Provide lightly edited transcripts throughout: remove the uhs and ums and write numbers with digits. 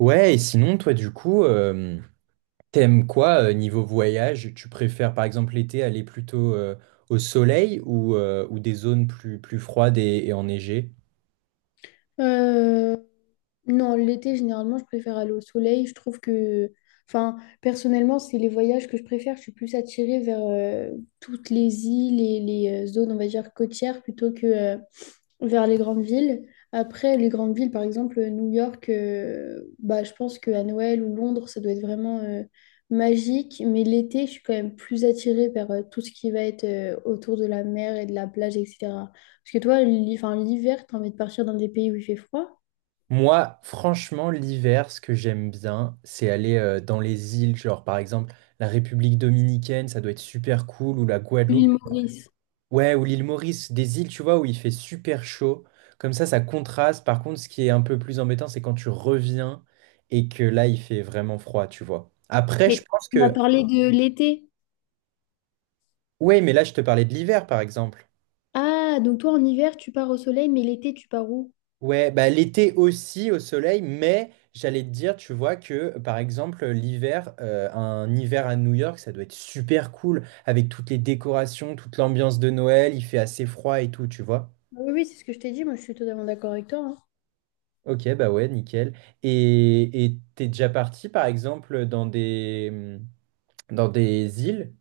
Ouais, et sinon, toi, du coup, t'aimes quoi niveau voyage? Tu préfères, par exemple, l'été aller plutôt au soleil ou des zones plus froides et enneigées? Euh, non, l'été, généralement, je préfère aller au soleil. Je trouve que, enfin, personnellement, c'est les voyages que je préfère. Je suis plus attirée vers toutes les îles et les zones, on va dire, côtières plutôt que vers les grandes villes. Après, les grandes villes, par exemple, New York, bah, je pense qu'à Noël ou Londres, ça doit être vraiment magique. Mais l'été, je suis quand même plus attirée vers tout ce qui va être autour de la mer et de la plage, etc. Parce que toi, enfin, l'hiver, t'as envie de partir dans des pays où il fait froid. Moi, franchement, l'hiver, ce que j'aime bien, c'est aller dans les îles, genre par exemple la République dominicaine, ça doit être super cool, ou la Guadeloupe. L'île Maurice. Ouais, ou l'île Maurice, des îles, tu vois, où il fait super chaud. Comme ça contraste. Par contre, ce qui est un peu plus embêtant, c'est quand tu reviens et que là, il fait vraiment froid, tu vois. Après, Mais je pense tu m'as que... parlé de l'été. Ouais, mais là, je te parlais de l'hiver, par exemple. Ah, donc toi en hiver, tu pars au soleil, mais l'été, tu pars où? Ouais, bah l'été aussi au soleil, mais j'allais te dire, tu vois, que par exemple, l'hiver, un hiver à New York, ça doit être super cool, avec toutes les décorations, toute l'ambiance de Noël, il fait assez froid et tout, tu vois. Oui, oui, c'est ce que je t'ai dit, moi je suis totalement d'accord avec toi, hein. Ok, bah ouais, nickel. Et t'es déjà parti, par exemple, dans des, mmh, dans des îles?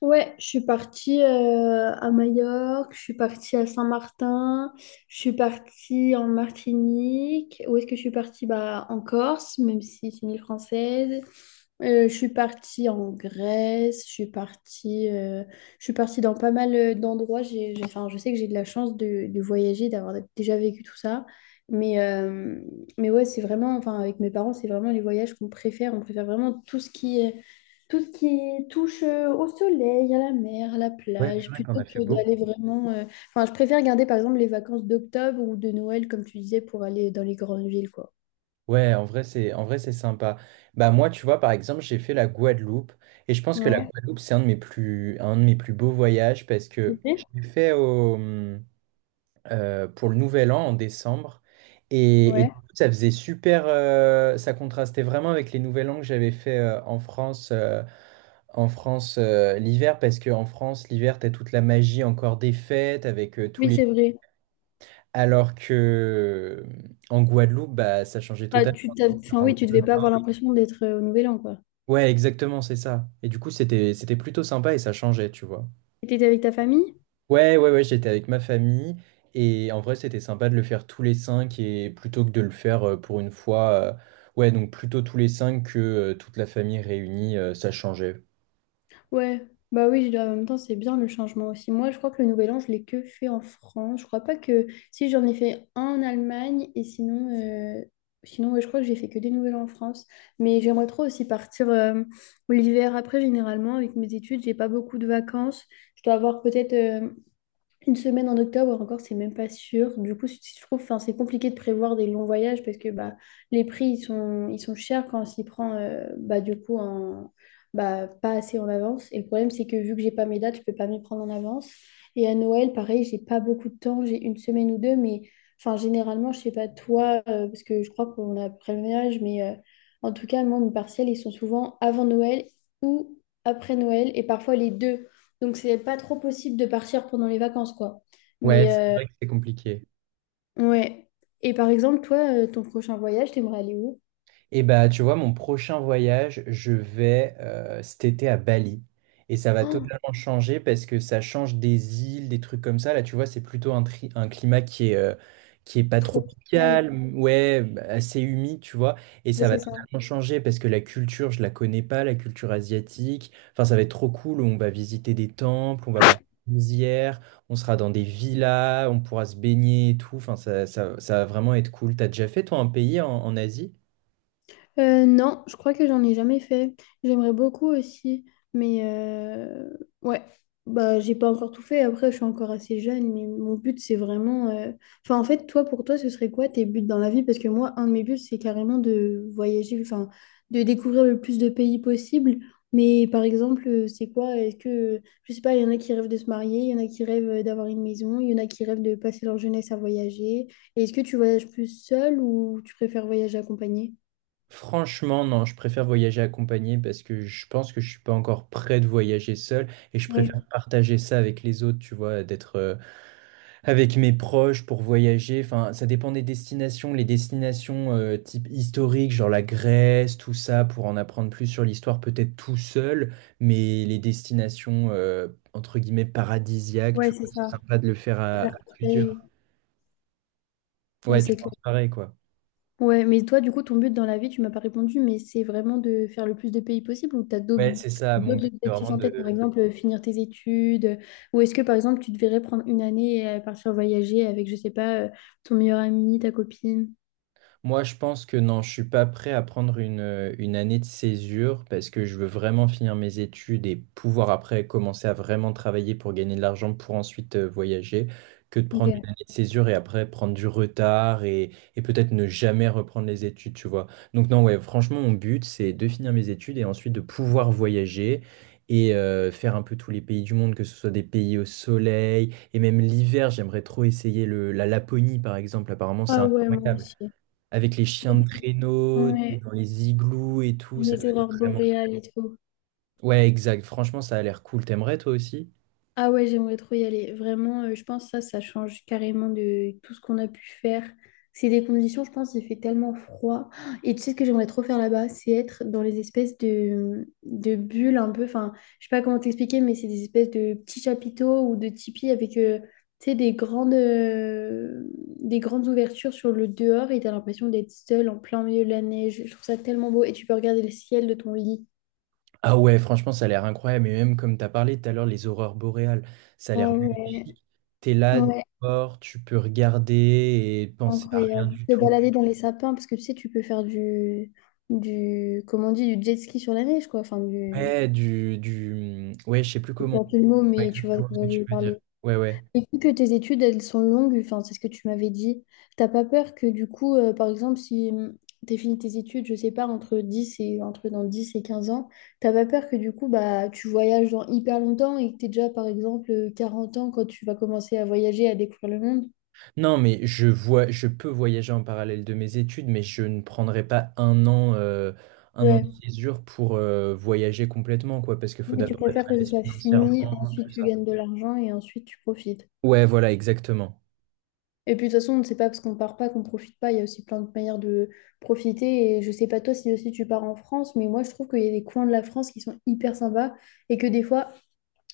Ouais, je suis partie à Majorque, je suis partie à Saint-Martin, je suis partie en Martinique. Où est-ce que je suis partie? Bah, en Corse, même si c'est une île française. Je suis partie en Grèce, je suis partie dans pas mal d'endroits. Enfin, je sais que j'ai de la chance de voyager, d'avoir déjà vécu tout ça. Mais, euh, mais ouais, c'est vraiment, enfin, avec mes parents, c'est vraiment les voyages qu'on préfère. On préfère vraiment tout ce qui touche au soleil, à la mer, à la Ouais, plage, purée, t'en plutôt as fait que beaucoup. d'aller vraiment. Enfin, je préfère garder par exemple les vacances d'octobre ou de Noël, comme tu disais, pour aller dans les grandes villes, quoi. Ouais, en vrai, c'est sympa. Bah moi, tu vois, par exemple, j'ai fait la Guadeloupe. Et je pense que la Ouais. Guadeloupe, c'est un de mes plus beaux voyages parce que je Ok. l'ai fait au, mmh, pour le Nouvel An en décembre. Et du Ouais. coup, ça faisait super, ça contrastait vraiment avec les Nouvel An que j'avais fait en France. En France, l'hiver, parce qu'en France, l'hiver, t'as toute la magie encore des fêtes avec tous Oui, les... c'est vrai. Alors que euh, en Guadeloupe, bah, ça changeait Bah, totalement. Enfin, oui, tu devais pas avoir l'impression d'être au Nouvel An, quoi. Ouais, exactement, c'est ça. Et du coup, c'était plutôt sympa et ça changeait, tu vois. Et t'étais avec ta famille? Ouais, ouais, ouais, j'étais avec ma famille et en vrai, c'était sympa de le faire tous les cinq et plutôt que de le faire pour une fois. Ouais, donc plutôt tous les cinq que toute la famille réunie, ça changeait. Ouais. Bah oui, en même temps, c'est bien le changement aussi. Moi, je crois que le Nouvel An, je l'ai que fait en France. Je crois pas que. Si, j'en ai fait un en Allemagne et sinon, Ouais, je crois que j'ai fait que des Nouvel An en France. Mais j'aimerais trop aussi partir l'hiver après, généralement, avec mes études. J'ai pas beaucoup de vacances. Je dois avoir peut-être. Une semaine en octobre encore, c'est même pas sûr. Du coup, je trouve, enfin, c'est compliqué de prévoir des longs voyages parce que bah, les prix ils sont chers quand on s'y prend bah, du coup bah, pas assez en avance. Et le problème, c'est que vu que j'ai pas mes dates, je peux pas m'y prendre en avance. Et à Noël, pareil, j'ai pas beaucoup de temps, j'ai une semaine ou deux, mais enfin, généralement, je sais pas toi, parce que je crois qu'on a à peu près le même âge, mais en tout cas, moi, mes partiels, ils sont souvent avant Noël ou après Noël et parfois les deux. Donc, c'est pas trop possible de partir pendant les vacances, quoi. Ouais, Mais, c'est vrai que c'est compliqué. ouais. Et par exemple, toi, ton prochain voyage, t'aimerais aller où? Et bah, tu vois, mon prochain voyage, je vais cet été à Bali. Et ça va Oh, totalement changer parce que ça change des îles, des trucs comme ça. Là, tu vois, c'est plutôt un climat qui est pas trop génial. tropical, ouais, bah, assez humide, tu vois. Et Ouais, ça va c'est ça. totalement changer parce que la culture, je la connais pas, la culture asiatique. Enfin, ça va être trop cool. On va visiter des temples, on va voir des rizières, on sera dans des villas, on pourra se baigner et tout. Enfin, ça va vraiment être cool. T'as déjà fait, toi, un pays en Asie? Non, je crois que j'en ai jamais fait. J'aimerais beaucoup aussi, mais ouais, bah j'ai pas encore tout fait. Après, je suis encore assez jeune, mais mon but c'est vraiment. Enfin, en fait, toi, pour toi, ce serait quoi tes buts dans la vie? Parce que moi, un de mes buts, c'est carrément de voyager, enfin, de découvrir le plus de pays possible. Mais par exemple, c'est quoi? Est-ce que, je sais pas, il y en a qui rêvent de se marier, il y en a qui rêvent d'avoir une maison, il y en a qui rêvent de passer leur jeunesse à voyager. Et est-ce que tu voyages plus seul ou tu préfères voyager accompagné? Franchement, non, je préfère voyager accompagné parce que je pense que je suis pas encore prêt de voyager seul et je préfère partager ça avec les autres, tu vois, d'être avec mes proches pour voyager. Enfin, ça dépend des destinations. Les destinations type historique, genre la Grèce, tout ça, pour en apprendre plus sur l'histoire, peut-être tout seul, mais les destinations entre guillemets paradisiaques, Ouais, tu c'est vois, c'est ça. sympa de le faire Je à préfère partager. plusieurs. Oui, Ouais, tu c'est clair. penses pareil, quoi. Ouais, mais toi, du coup, ton but dans la vie, tu m'as pas répondu, mais c'est vraiment de faire le plus de pays possible ou tu as d'autres Ouais, c'est ça. Mon d'autres but, c'est objectifs vraiment en tête, par de exemple, finir tes études, ou est-ce que, par exemple, tu devrais prendre une année et partir voyager avec, je sais pas, ton meilleur ami, ta copine? Moi, je pense que non, je suis pas prêt à prendre une année de césure parce que je veux vraiment finir mes études et pouvoir après commencer à vraiment travailler pour gagner de l'argent pour ensuite voyager que de Ok. prendre une année de césure et après prendre du retard et peut-être ne jamais reprendre les études, tu vois. Donc non, ouais, franchement, mon but, c'est de finir mes études et ensuite de pouvoir voyager. Et faire un peu tous les pays du monde, que ce soit des pays au soleil, et même l'hiver, j'aimerais trop essayer la Laponie, par exemple. Apparemment, c'est Ah ouais, moi incroyable. aussi. Avec les chiens de traîneau, t'es Ouais, dans les igloos et tout, ça les doit être aurores vraiment... cool. boréales et tout. Ouais, exact. Franchement, ça a l'air cool. T'aimerais toi aussi? Ah ouais, j'aimerais trop y aller. Vraiment, je pense que ça change carrément de tout ce qu'on a pu faire. C'est des conditions, je pense, il fait tellement froid. Et tu sais ce que j'aimerais trop faire là-bas, c'est être dans les espèces de bulles un peu. Enfin, je sais pas comment t'expliquer, mais c'est des espèces de petits chapiteaux ou de tipis avec, tu sais, des grandes ouvertures sur le dehors et t'as l'impression d'être seul en plein milieu de la neige. Je trouve ça tellement beau et tu peux regarder le ciel de ton lit. Ah ouais, franchement, ça a l'air incroyable. Et même comme t'as parlé tout à l'heure, les aurores boréales, ça a Ah l'air ouais. magnifique. T'es là, Ouais. dehors, tu peux regarder et penser à rien Incroyable. du De tout. balader dans les sapins, parce que tu sais, tu peux faire comment on dit, du jet ski sur la neige, quoi. Enfin, Ouais, Ouais, je sais plus je sais comment. pas le mot, Ouais, mais tu vois de exactement ce que quoi je tu veux veux dire. parler. Ouais, ouais. Et vu que tes études, elles sont longues, enfin, c'est ce que tu m'avais dit, t'as pas peur que du coup, par exemple, si tu as fini tes études, je sais pas, entre dans 10 et 15 ans, t'as pas peur que du coup, bah, tu voyages dans hyper longtemps et que t'es déjà, par exemple, 40 ans quand tu vas commencer à voyager, à découvrir le monde? Non, mais je vois, je peux voyager en parallèle de mes études, mais je ne prendrai pas un an, un an de césure pour voyager complètement, quoi, parce qu'il Oui, faut mais tu d'abord être préfères à que ce l'aise soit fini, financièrement, ensuite tout tu ça. gagnes de l'argent et ensuite tu profites. Ouais, voilà, exactement. Et puis de toute façon, on ne sait pas parce qu'on part pas qu'on profite pas. Il y a aussi plein de manières de profiter. Et je sais pas toi si aussi tu pars en France, mais moi je trouve qu'il y a des coins de la France qui sont hyper sympas et que des fois,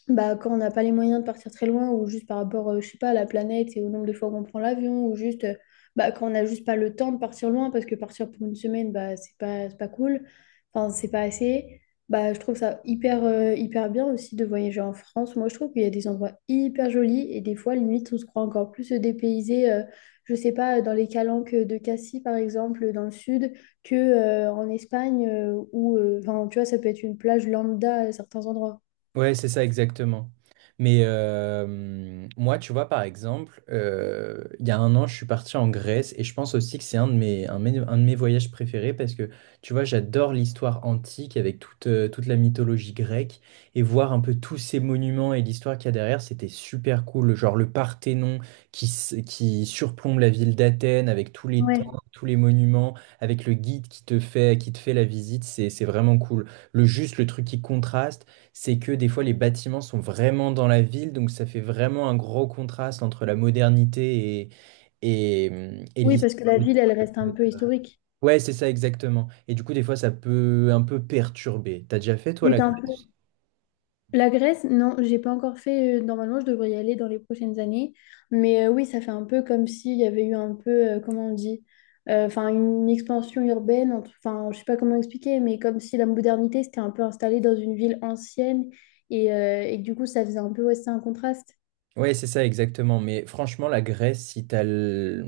bah, quand on n'a pas les moyens de partir très loin, ou juste par rapport, je sais pas, à la planète et au nombre de fois qu'on prend l'avion, ou juste bah, quand on n'a juste pas le temps de partir loin, parce que partir pour une semaine, bah, c'est pas cool, enfin, c'est pas assez. Bah, je trouve ça hyper bien aussi de voyager en France. Moi, je trouve qu'il y a des endroits hyper jolis et des fois, limite, on se croit encore plus dépaysé, je sais pas, dans les calanques de Cassis, par exemple, dans le sud, que, en Espagne, où, enfin, tu vois, ça peut être une plage lambda à certains endroits. Ouais, c'est ça exactement. Mais moi, tu vois, par exemple, il y a un an, je suis parti en Grèce et je pense aussi que c'est un de mes voyages préférés parce que, tu vois, j'adore l'histoire antique avec toute la mythologie grecque et voir un peu tous ces monuments et l'histoire qu'il y a derrière, c'était super cool. Genre le Parthénon qui surplombe la ville d'Athènes avec tous les Ouais. temples, tous les monuments, avec le guide qui te fait la visite, c'est vraiment cool. Le juste, le truc qui contraste c'est que des fois les bâtiments sont vraiment dans la ville, donc ça fait vraiment un gros contraste entre la modernité et, et Oui, l'histoire. parce que la ville, elle reste un peu historique. Ouais, c'est ça exactement. Et du coup, des fois, ça peut un peu perturber. T'as déjà fait, toi, Oui, la t'as un peu. Grèce? La Grèce, non, j'ai pas encore fait. Normalement, je devrais y aller dans les prochaines années. Mais oui, ça fait un peu comme s'il y avait eu un peu, comment on dit, enfin, une expansion urbaine. Enfin, je sais pas comment expliquer, mais comme si la modernité s'était un peu installée dans une ville ancienne et que du coup, ça faisait un peu, ouais, c'est un contraste. Ouais, c'est ça exactement. Mais franchement, la Grèce,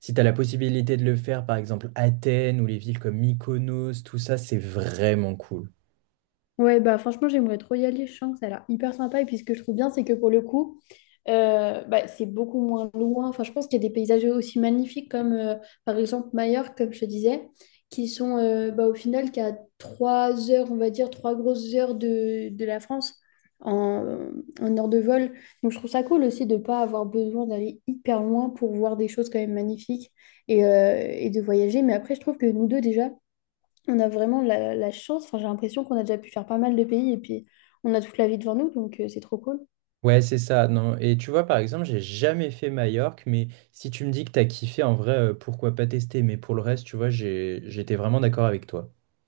si t'as la possibilité de le faire, par exemple, Athènes ou les villes comme Mykonos, tout ça, c'est vraiment cool. Ouais, bah franchement, j'aimerais trop y aller. Je sens que ça a l'air hyper sympa. Et puis, ce que je trouve bien, c'est que pour le coup, bah, c'est beaucoup moins loin. Enfin, je pense qu'il y a des paysages aussi magnifiques comme, par exemple, Majorque, comme je te disais, qui sont bah, au final qu'à 3 heures, on va dire, 3 grosses heures de la France en, en heure de vol. Donc, je trouve ça cool aussi de ne pas avoir besoin d'aller hyper loin pour voir des choses quand même magnifiques et de voyager. Mais après, je trouve que nous deux, déjà, on a vraiment la chance. Enfin, j'ai l'impression qu'on a déjà pu faire pas mal de pays et puis on a toute la vie devant nous, donc c'est trop cool. Ouais, c'est ça. Non. Et tu vois, par exemple, j'ai jamais fait Majorque, mais si tu me dis que t'as kiffé, en vrai, pourquoi pas tester? Mais pour le reste, tu vois, j'étais vraiment d'accord avec toi.